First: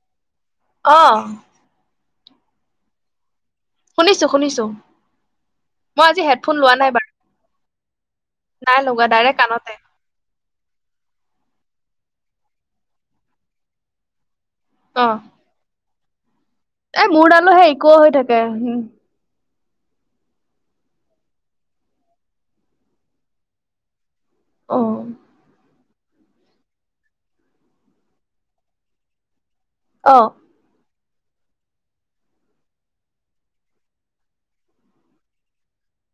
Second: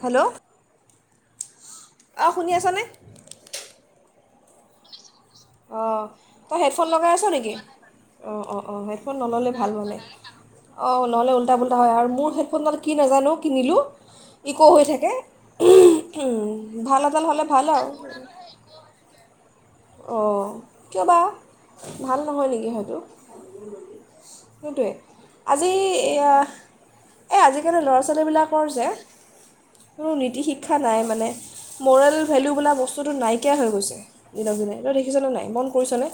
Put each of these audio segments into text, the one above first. Hello অহ অ শুনি আছানে শুনিছোঁ শুনিছোঁ অ তই হেডফোন লগাই আছো নেকি অঁ অ নাই অঁ লগোৱা হেডফোন ডাইৰেক্ট নল'লে ভাল কাণতে মানে অ নহ'লে উল্টা পুল্টা হয় আৰু মোৰ হেডফোনডাল কি নাজানো কিনিলোঁ ইকো হৈ থাকে। অ', উম এ মোৰডালো হেই ইকো হৈ থাকে, উম অ' কিয় বা ভাল নহয় নেকি সেইটো সেইটোৱে, উম। আজি এইয়া, এই আজিকালি ল'ৰা ছোৱালীবিলাকৰ যে কোনো অ', অ', নীতি শিক্ষা নাই। মানে ম'ৰেল ভেলু বোলা বস্তুটো নাইকিয়া হৈ গৈছে। দিনক দিনে তই দেখিছনে নাই, মন কৰিছনে?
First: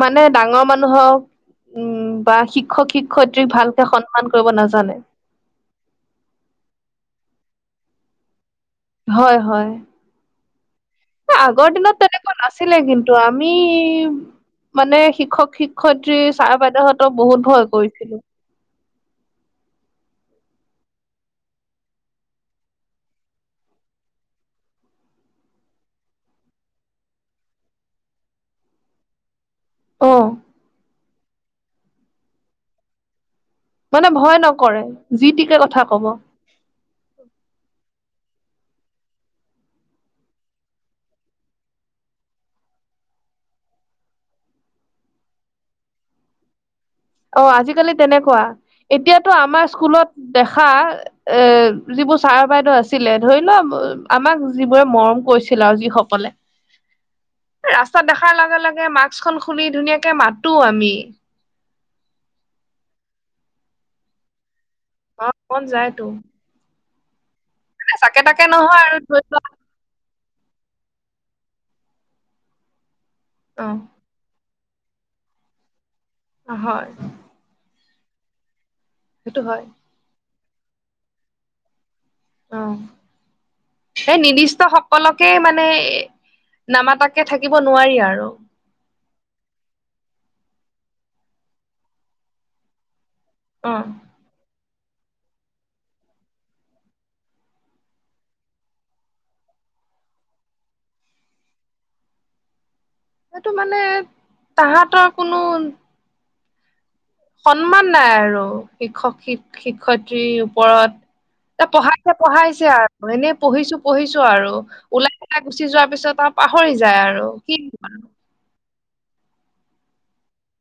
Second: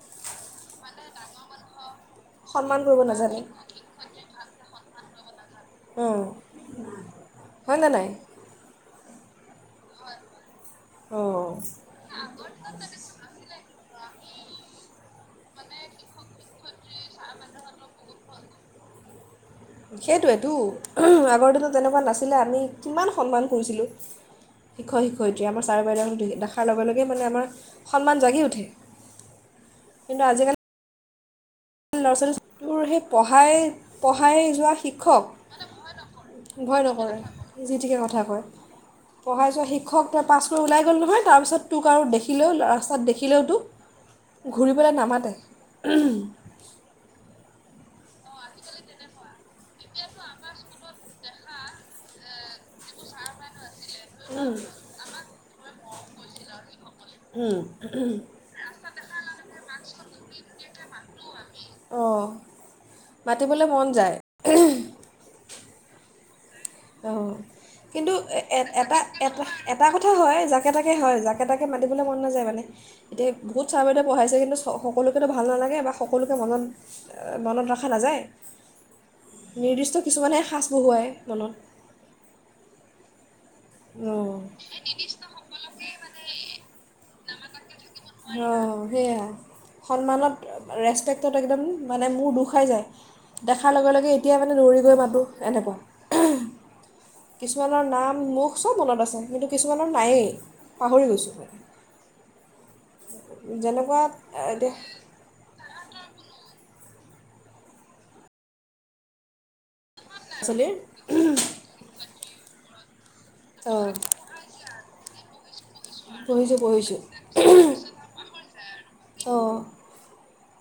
মানে ডাঙৰ মানুহক উম। বা সন্মান শিক্ষক কৰিব নাজানে শিক্ষয়ত্ৰীক ভালকে সন্মান কৰিব নাজানে। হয় নে নাই। হয়, হয়। অঁ আগৰ দিনত তেনেকুৱা নাছিলে কিন্তু, আমি। মানে শিক্ষক, শিক্ষয়ত্ৰী ছাৰ বাইদেউহঁতক বহুত ভয় কৰিছিলো। সেইটোৱেতো আগৰ দিনত তেনেকুৱা নাছিলে আমি কিমান সন্মান কৰিছিলোঁ, শিক্ষক শিক্ষয়িত্ৰী আমাৰ ছাৰ বাইদেউহতি দেখাৰ লগে লগে মানে আমাৰ সন্মান জাগি উঠে। অ', কিন্তু আজিকালি। ল'ৰা ছোৱালীটোোৰ হে পঢ়া। পঢ়াই মানে ভয় পঢ়াই যোৱা নকৰে যি শিক্ষক, টিকে কথা কব। ভয় নকৰে যি তিকে কথা। কথা কয়, পঢ়াই যোৱা শিক্ষক এতিয়া পাছ কৰি ওলাই গ'ল নহয় তাৰপিছত তোক আৰু দেখিলেও ৰাস্তাত দেখিলেও তোক ঘূৰিবলৈ নামাতে। হয়। [unintelligible] অ আজিকালি তেনেকুৱা, এতিয়াতো আমাৰ স্কুলত দেখা এ যিবোৰ ছাৰ বাইদেউ আছিলে ধৰি লোৱা। আমাক যিবোৰে মৰম কৰিছে। চিলও যিসকলে। এ ৰাস্তাত দেখাৰ লগে লগে মাস্ক খন খুলি ধুনীয়াকে মাতো আমি। আমি। অহঁ মাতিবলৈ মন যায়। অঁহ মন যায়টো। অহঁ। কিন্তু নহয় আৰু এটা ধৰি এ এটা কথা হয় যাকে তাকে হয়। একেটাকে মাতিবলৈ মন নাযায় মানে। ধেই লোৱা বহুত ছাৰ বাইদেউৱে পঢ়াইছে কিন্তু। সকলোকেতো ভাল নালাগে বা। সকলোকে অ মনত হয় মনত ৰাখ। দেখা নাযায়। সেইটো হয় নিৰ্দিষ্ট কিছুমানে। সাঁচ বহুৱাই মনত। অ। এই অঁ নিৰ্দিষ্ট সকলকে মানে নামাতাক। থাকিব। নোৱাৰি আৰু অ সেয়া সন্মানত। ৰেচপেক্টত একদম মানে মোৰ দু খাই যায়। দেখাৰ অ লগে লগে এতিয়াই মানে দৌৰি। গৈ মাতো এনেকুৱা কিছুমানৰ নাম মুখ চব মনত আছে কিন্তু কিছুমানৰ নায়েই পাহৰি গৈছো। সেইটো মানে এতিয়া ল'ৰা তাহাঁতৰ কোনো। সন্মান নাই আৰু শিক্ষক-শিক্ষিক। শিক্ষয়িত্ৰী ছোৱালীৰ ওপৰত এ পঢ়াইছে পঢ়াইছে আৰু। এনে পঢ়িছো অঁ পঢ়িছো আৰু ওলাই পেলাই গুচি যোৱাৰ পিছত আৰু পঢ়িছোঁ পাহৰি পঢ়িছোঁ যায় আৰু কি। অ,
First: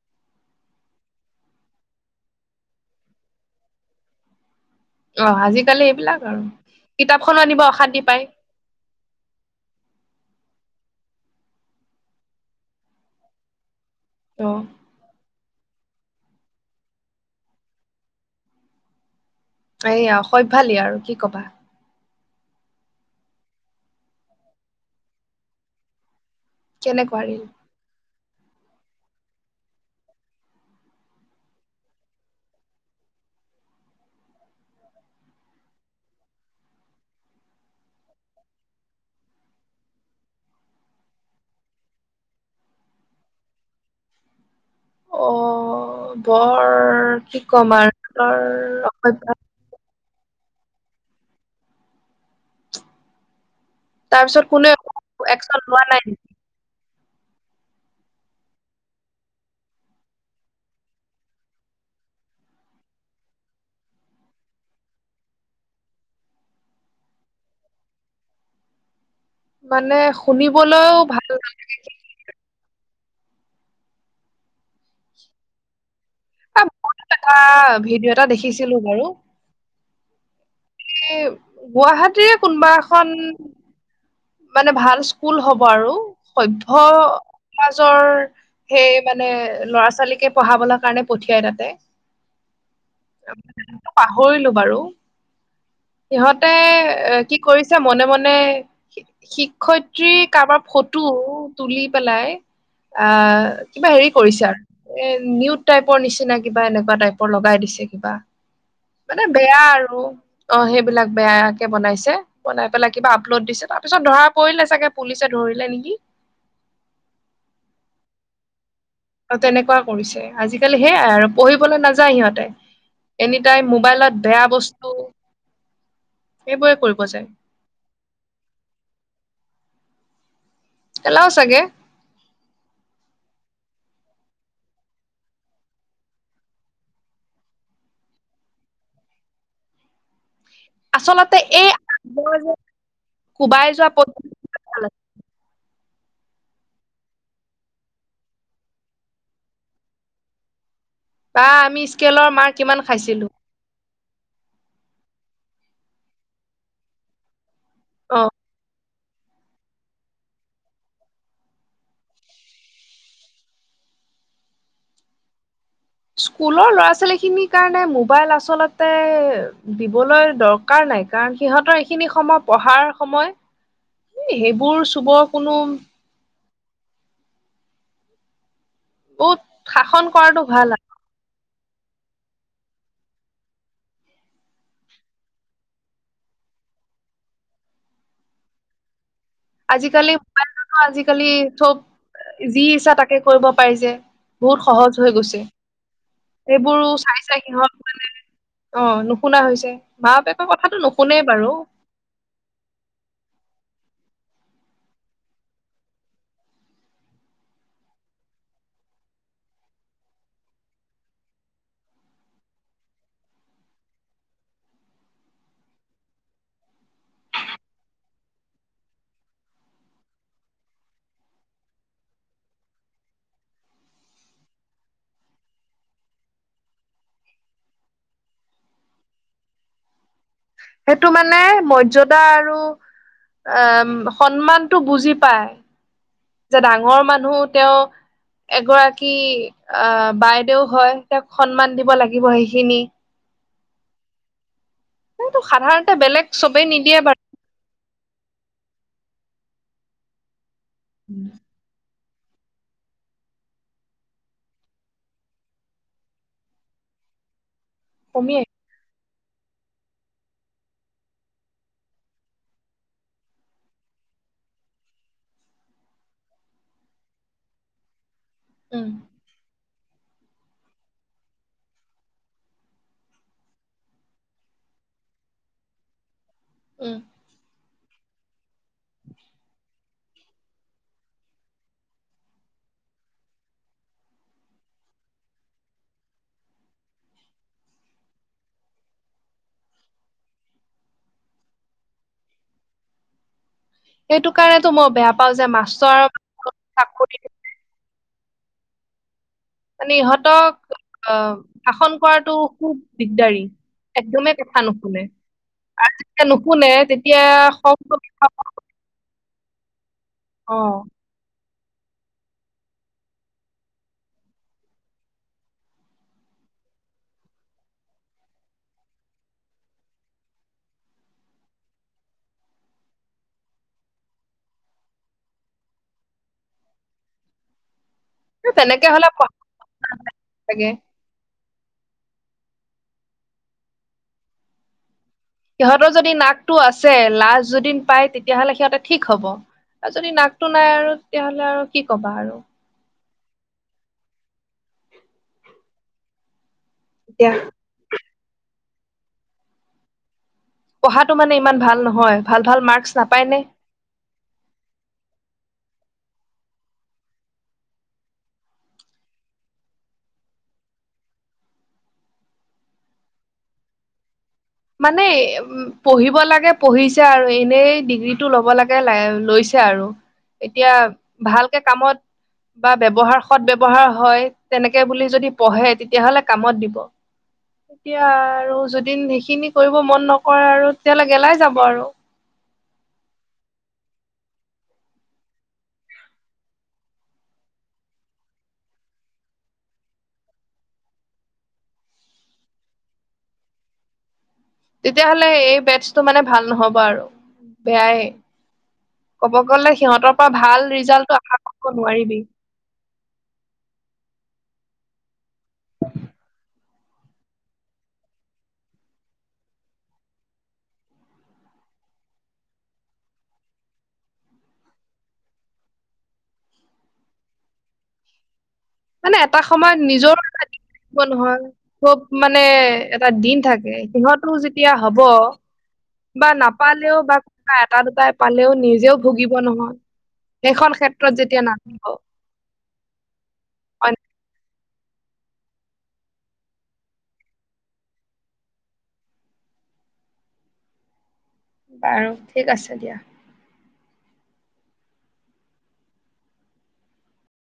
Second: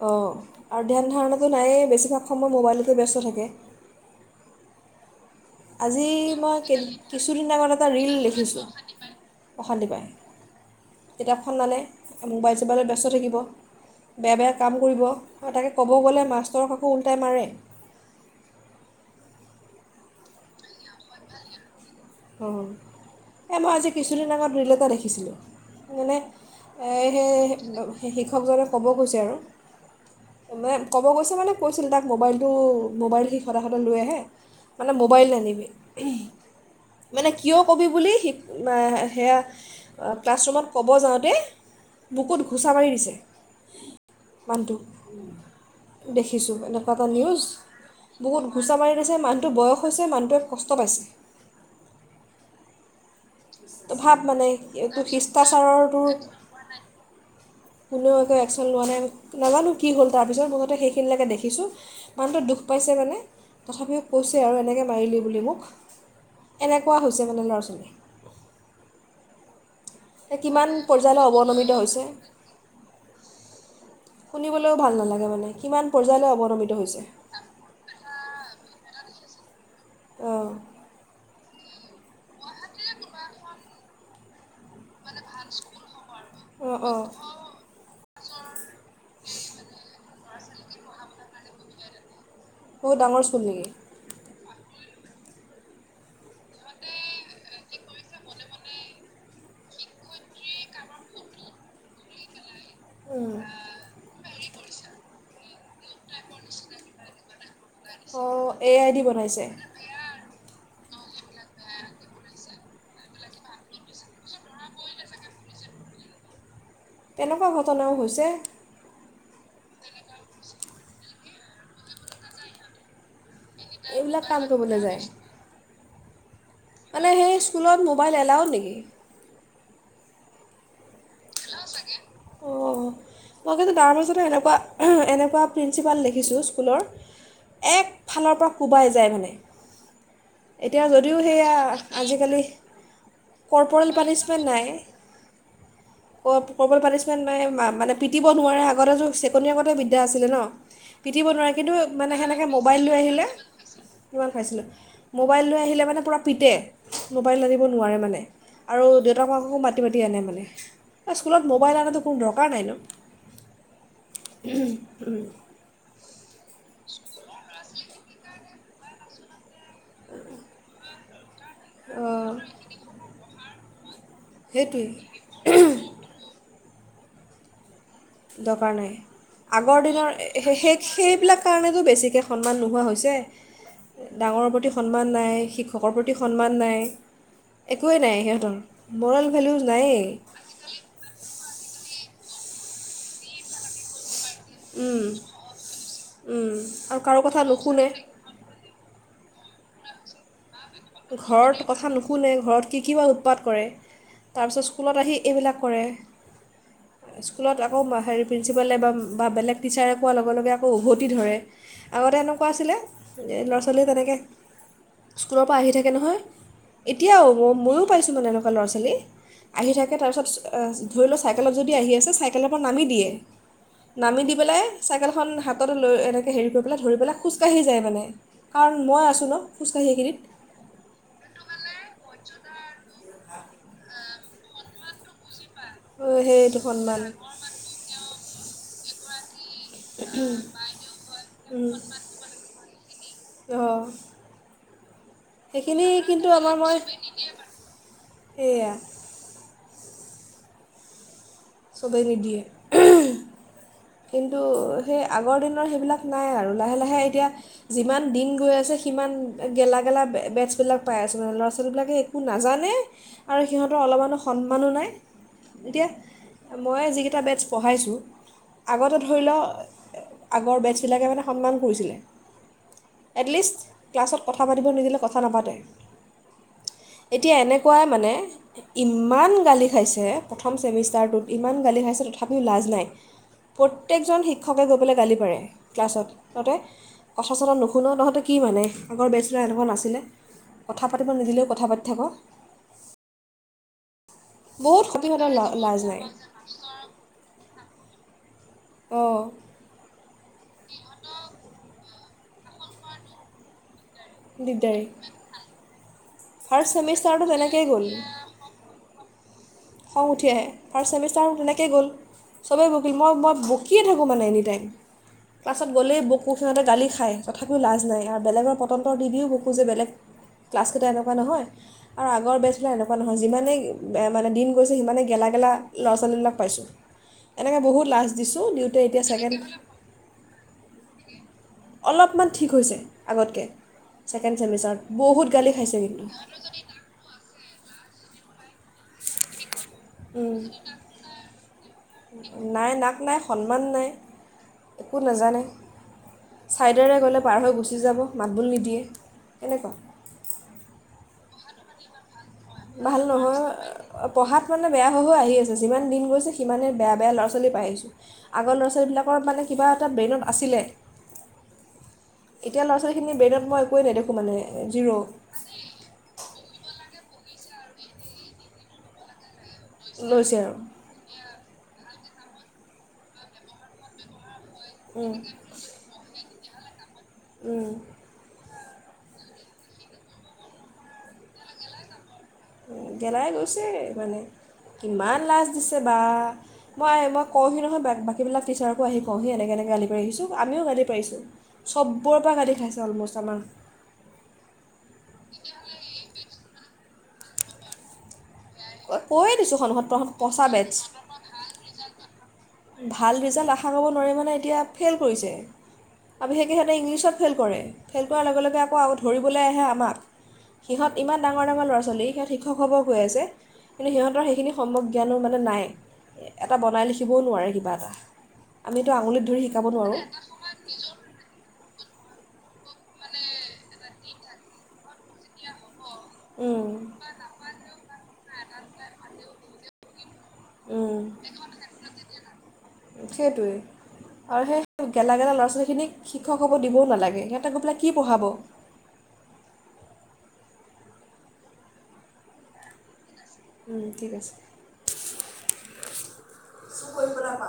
অ আৰু ধ্যান ধাৰণাটো নায়েই বেছিভাগ সময় মোৱাইলটোতে ব্যস্ত থাকে। অ আজিকালি আজি এইবিলাক আৰু মই কিতাপখনো কিছুদিন আনিব আগত এটা অশান্তি ৰীল পায় দেখিছোঁ, অশান্তি পাই। কিতাপখন নানে মোৱাইল চবাইলত ব্যস্ত থাকিব। বেয়া অ বেয়া কাম কৰিব আৰু তাকে। ক'ব গ'লে মাষ্টৰক আকৌ উল্টাই মাৰে। এইয়া অসভ্যালি আৰু কি কবা। অ, এই মই আজি কিছুদিন আগত ৰিল এটা দেখিছিলোঁ মানে। এ কেনেকুৱা ৰিল সেই। শিক্ষকজনে ক'ব গৈছে আৰু মানে ক'ব গৈছে মানে কৈছিল তাক মো'ৱাইলটো মো'ৱাইল সি সদায় সদায় লৈ আহে মানে মো'ৱাইল নানিবি। মানে কিয় কবি বুলি, সেয়া ক্লাছৰুমত ক'ব যাওঁতে বুকুত ঘোচা মাৰি দিছে। মানুহটোক অ দেখিছোঁ বৰ এনেকুৱা এটা কি নিউজ ক'ম আৰু বৰ বুকুত ঘুচা মাৰি দিছে অসভ্য। মানুহটো বয়স হৈছে মানুহ। কষ্ট পাইছে। তই ভাব তাৰপিছত মানে কোনে একো একচন শিষ্টাচাৰৰ লোৱা নাই তোৰ। নেকি? কোনেও একো একশচন লোৱা নাই নাজানো কি হ'ল তাৰপিছত মুঠতে সেইখিনিলেকে দেখিছোঁ মানুহটোৱে দুখ পাইছে মানে তথাপিও কৈছে আৰু এনেকে মাৰিলি বুলি মোক এনেকুৱা হৈছে মানে ল'ৰা-ছোৱালী। মানে শুনিবলৈও ভাল নালাগে। হৈছে শুনিবলৈও ভাল নালাগে মানে কিমান। পৰ্যায়লৈ অৱনমিত মই হৈছে এটা ভিডিঅ' এটা দেখিছিলো বাৰু। অ। [unintelligible] গুৱাহাটীৰে কোনবা এখন। মানে ভাল স্কুল হ'ব আৰু। অঁ সভ্য অঁ সমাজৰ। সেই মানে ল'ৰা ছোৱালীকে পঢ়াবলৈ কাৰণে পঠিয়াই তাতে বহুত ডাঙৰ স্কুল নেকি পাহৰিলো বাৰু সিহঁতে এ কি কৰিছে মনে মনে শিক্ষয়িত্ৰী কাৰোবাৰ ফটো তুলি পেলাই এৱ কিবা হেৰি কৰিছ [unintelligible] নিউট টাইপৰ নিচিনা কিবা এনেকুৱা টাইপৰ লগাই দিছে কিবা অঁ এ আই ডি মানে বনাইছে বেয়া আৰু অ সেই বিলাক বেয়া কে বনাইছে । বনাই পেলাই কিবা আপলোড দিছে। তাৰ পিছত ধৰা পৰিলে চাগে পুলিচে ধৰিলে নেকি । তেনেকুৱা ঘটনাও হৈছে। অ তেনেকুৱা কৰিছে আজিকালি সেইয়াই আৰু পঢ়িবলৈ নাযায় সিহঁতে এনে তাই মোবাইলত এইবিলাক কাম বেয়া কৰিবলৈ বস্তু যায় সেইবোৰে কৰিব মানে যায় সেই স্কুলত মোবাইল এলাও নেকি এলাউ চাগে অঁ মই কিন্তু তাৰ মাজত এনেকুৱা এনেকুৱা প্ৰিন্ঞ্চিপাল দেখিছোঁ স্কুলৰ একফালৰ পৰা কোবাই যায় মানে এতিয়া যদিও আচলতে সেয়া এই আজিকালি কোবাই কৰ্প'ৰেল যোৱা পদ্ধতি পানিছমেণ্ট নাই ক ক পানিমেন্ট মানে পিটব নোৱাৰে আগতেতোৰ ছেকেণ্ড ইয়াৰ্গতে বিদ্যা আছিলে ন পিটিব বা নোৱাৰে কিন্তু আমি মানে স্কেলৰ সেনেকে মাৰ কিমান মোবাইল লৈ আহিলে খাইছিলো ভয় খাইছিলোঁ মোবাইল লৈ আহিলে মানে পুৰা পিট মোবাইল আনিব নোৱাৰে অ মানে মাককো মাতি মাতি আনে মানে স্কুলত মোবাইলটো ফোন দৰকাৰ নাই নো স্কুলৰ ল'ৰা ছোৱালীখিনিৰ কাৰণে মোবাইল আচলতে দিবলৈ দৰকাৰ নাই কাৰণ সিহঁতৰ এইখিনি অঁ সময় পঢ়াৰ সময় এ সেইবোৰ চুবৰ সেইটোৱেই কোনো দক দৰকাৰ নাই বহুত আগৰ শাসন কৰাটো দিনত সেই ভাল আৰু সেই বিলাক সেইকাৰণে কাৰণেতো বেছিকৈ সন্মান নোহোৱা হৈছে ডাঙৰৰ প্ৰতি সন্মান নাই শিক্ষকৰ প্ৰতি সন্মান নাই একোৱেই নাই সিহঁতৰ মৰেল ভেলিউজ নায়েই আজিকালি মবাইলতো আজিকালি চব যি ইচ্ছা তাকে কৰিব পাৰিছে বহুত সহজ উম, হৈ গৈছে উম, এইবোৰ আৰু চাই কাৰো চাই কথা সিহঁত নুশুনে মানে অ নুশুনা হৈছে মা বাপেক ঘৰত কথা নুশুনে ঘৰত কি কি বা উৎপাত কৰে তাৰপিছত স্কুলত আহি এইবিলাক কৰে স্কুলত আকৌ হেৰি প্ৰিন্সিপালে বা বা বেলেগ টিচাৰে কোৱাৰ লগে লগে আকৌ উভতি ধৰে আগতে এনেকুৱা আছিলে ল'ৰা ছোৱালীয়ে তেনেকে স্কুল প আহি থাকে নহয় এতিয়াও ম ময়ো পাইছোঁ মানে এনেকুৱা ল'ৰা ছোৱালী আহি থাকে তাৰপিছত ধৰি লও চাইকেলত যদি আহি আছে চাইকেলৰ পৰা নামি দিয়ে নামি দি পেলাই চাইকেলখন হাততে লৈ এনেকৈ হেৰি কৰি পেলাই ধৰি পেলাই খোজকাঢ়ি যায় মানে কাৰণ মই আছোঁ ন খোজকাঢ়ি এইখিনিত সেইটো মানে অ সন্মানতটো বুজি পায় সেইটো যে সন্মান ডাঙৰ মানুহ তেওঁ এগৰাকী আহ বাইদেউ হয় তেওঁক সন্মান দিব লাগিব সেইখিনি অঁ সেটো সেইখিনি সাধাৰণতে বেলেগ চবেই নিদিয়ে বাৰু এইয়া উম চবেই নিদিয়ে উ কিন্তু সেই আগৰ দিনৰ সেইবিলাক নাই আৰু লাহে লাহে এতিয়া যিমান দিন কমিয়ে গৈ আছে সিমান গেলা গেলা বেটছবিলাক পাই আছোঁ ল'ৰা ছোৱালীবিলাকে একো নাজানে আৰু সিহঁতৰ অলপমানো সন্মানো নাই এতিয়া মই যিকেইটা বেটছ পঢ়াইছোঁ উম আগতে ধৰি লও আগৰ বেছবিলাকে মানে সন্মান কৰিছিলে এটলিষ্ট ক্লাছত কথা পাতিব নিদিলে কথা নাপাতে উম এতিয়া এনেকুৱাই মানে ইমান গালি খাইছে প্ৰথম চেমিষ্টাৰটোত ইমান গালি খাইছে তথাপিও লাজ নাই প্ৰত্যেকজন শিক্ষকে গৈ পেলাই গালি পাৰে ক্লাছত তহঁতে কথা চতা নুশুন তহঁতে কি মানে আগৰ বেচুলাৰ এনেকুৱা নাছিলে কথা পাতিব নিদিলেও কথা পাতি থাক' সেইটো কাৰণেতো বহুত মই খতি বেয়া পাওঁ যে লাজ নাই মাষ্টৰ চাকৰি অঁ মানে ইহঁতক আ শাসন কৰাটো খুব দিগদাৰী একদমেই কথা দিগদাৰী নুশুনে আৰু যেতিয়া ফাৰ্ষ্ট নুশুনে ছেমিষ্টাৰটো তেতিয়া তেনেকৈয়ে গ'ল [inaudible] খং উঠি আহে অ ফাৰ্ষ্ট চেমিষ্টাৰত তেনেকৈ তেনেকেই গল ছবে বকিল ম মই বকিয়ে থাকোঁ মানে এনিটাইম ক্লাছত গলেই বকো সিহঁতে গালি খাই তথাপিও লাজ নাই আৰু বেলেগৰ পটন্তৰ দি দিওঁ বকো যে বেলেগ ক্লাছ গীতা এনেকুৱা নহয় আৰু আগৰ বেটচ বিলাক এনেকুৱা নহয় যিমানেই মানে দিন দিন গৈছে সিমানেই গেলা গেলা ল'ৰা ছোৱালীবিলাক পাইছোঁ এনেকে বহুত লাজ দিছোঁ দিওঁতে তেনেকে এতিয়া হলে ছেকেণ্ড লাগে অলপমান ঠিক হৈছে আগতকৈ ছেকেণ্ড ছেমিষ্টাৰত বহুত গালি খাইছে সিহঁতৰ কিন্তু যদি নাকটো আছে লাাজ যদি পায় তেতিয়া তেতিয়াহ'লে সিহঁতে ঠিক হ'ব আৰু যদি নাকটো নাই আৰু তেতিয়াহলে আৰু কি কবা আৰু নাই নাক নাই সন্মান নাই একো নাজানে ছাইডেৰে গ'লে এতিয়া পাৰ হৈ গুচি যাব মাতবোল নিদিয়ে, কেনেকুৱা? পঢ়াতো মানে ইমান ভাল নহয়। ভাল মাৰ্কচ ভাল নাপায় নে নহয় ।পঢ়াত মানে বেয়া হৈ হৈ আহি আছে ।যিমান দিন। সিমানেই বেয়া বেয়া ল'ৰা ছোৱালীয়ে পাই আহিছোঁ। আগৰ ল'ৰা ছোৱালীবিলাকৰ মানে কিবা এটা ব্ৰেইনত আছিলে, এতিয়া ল'ৰা ছোৱালীখিনি ব্ৰেইনত মই একোৱে নেদেখোঁ মানে। জিৰ' মানে, পঢ়িব লাগে পঢ়ি ছে আৰু এনেই ডিগ্ৰীটো ল'ব লাগে, লৈছে। আৰু লৈছে আৰু এতিয়া ভাল। কামত বা ব্যৱহাৰ সৎ ব্যৱহাৰ হয়। তেনেকে বুলি যদি পঢ়ে । তেতিয়াহলে। কামত দিব। এতিয়া আৰু। যদি সেইখিনি। কৰিব মন নকৰে আৰু তেতিয়াললে গেলাই যাব আৰু। গেলাই গৈছে মানে। কিমান লাজ দিছে বা, মই মই কওঁহি নহয় বাকীবিলাক টিচাৰকো আহি কওঁহি, এনেকৈ এনেকৈ গালি পাৰি আহিছোঁ। আমিও গালি পাৰিছোঁ, চবৰেৰ পৰা গাালি খাইছে। অলম'ষ্ট আমাৰ। তেতিয়াহ'লে এই বেটছটো মানে। ভাল নহবা আৰু বেয়াই। ক'ব কৈয়ে দিছো গ'লে সন্মুখত। তহঁত সিহঁতৰ পৰা পচা ভাল বেটছ। ৰিজাল্টটো আশা কৰিব নোৱাৰিবি ভাল ৰিজাল্ট আশা কৰিব নোৱাৰি মানে। এতিয়া ফেইল কৰিছে। আৰু বিশেষকৈ সিহঁতে ইংলিছত ফেইল কৰে, ফেইল কৰাৰ লগে-লগে আকৌ ধৰিবলৈ আহে আমাক! সিহঁত ইমান ডাঙৰ-ডাঙৰ ল'ৰা ছোৱালী সিহঁত শিক্ষক হ'ব গৈ আছে। কিন্তু সিহঁতৰ সেইখিনি সম্ভৱ জ্ঞানো মানে নাই, এটা বনাই লিখিবও নোৱাৰে কিবা এটা। আমিতো মানে আঙুলিত ধৰি এটা শিকাব সময়ত, নোৱাৰোঁ নিজৰো এটা দিন থাকিব নহয়। খুব মানে এটা দিন থাকে, সিহঁতো যেতিয়া হব। বা নাপালেও বা কোনোবা এটা দুটাই। পালেও, নিজেও ভুগিব নহয়। সেইখন ক্ষেত্ৰত যেতিয়া নাথিব। সেইটোৱেই [unintelligible] আৰু সেই গেলা-গেলা ল'ৰা ছোৱালীখিক শিক্ষক হ'ব দিবও নালাগে, সিহঁতে গৈ পেলাই কি পঢ়াব? বাৰু, ঠিক আছে দিয়া। উম' ঠিক আছে। চু কৰিবলৈ পা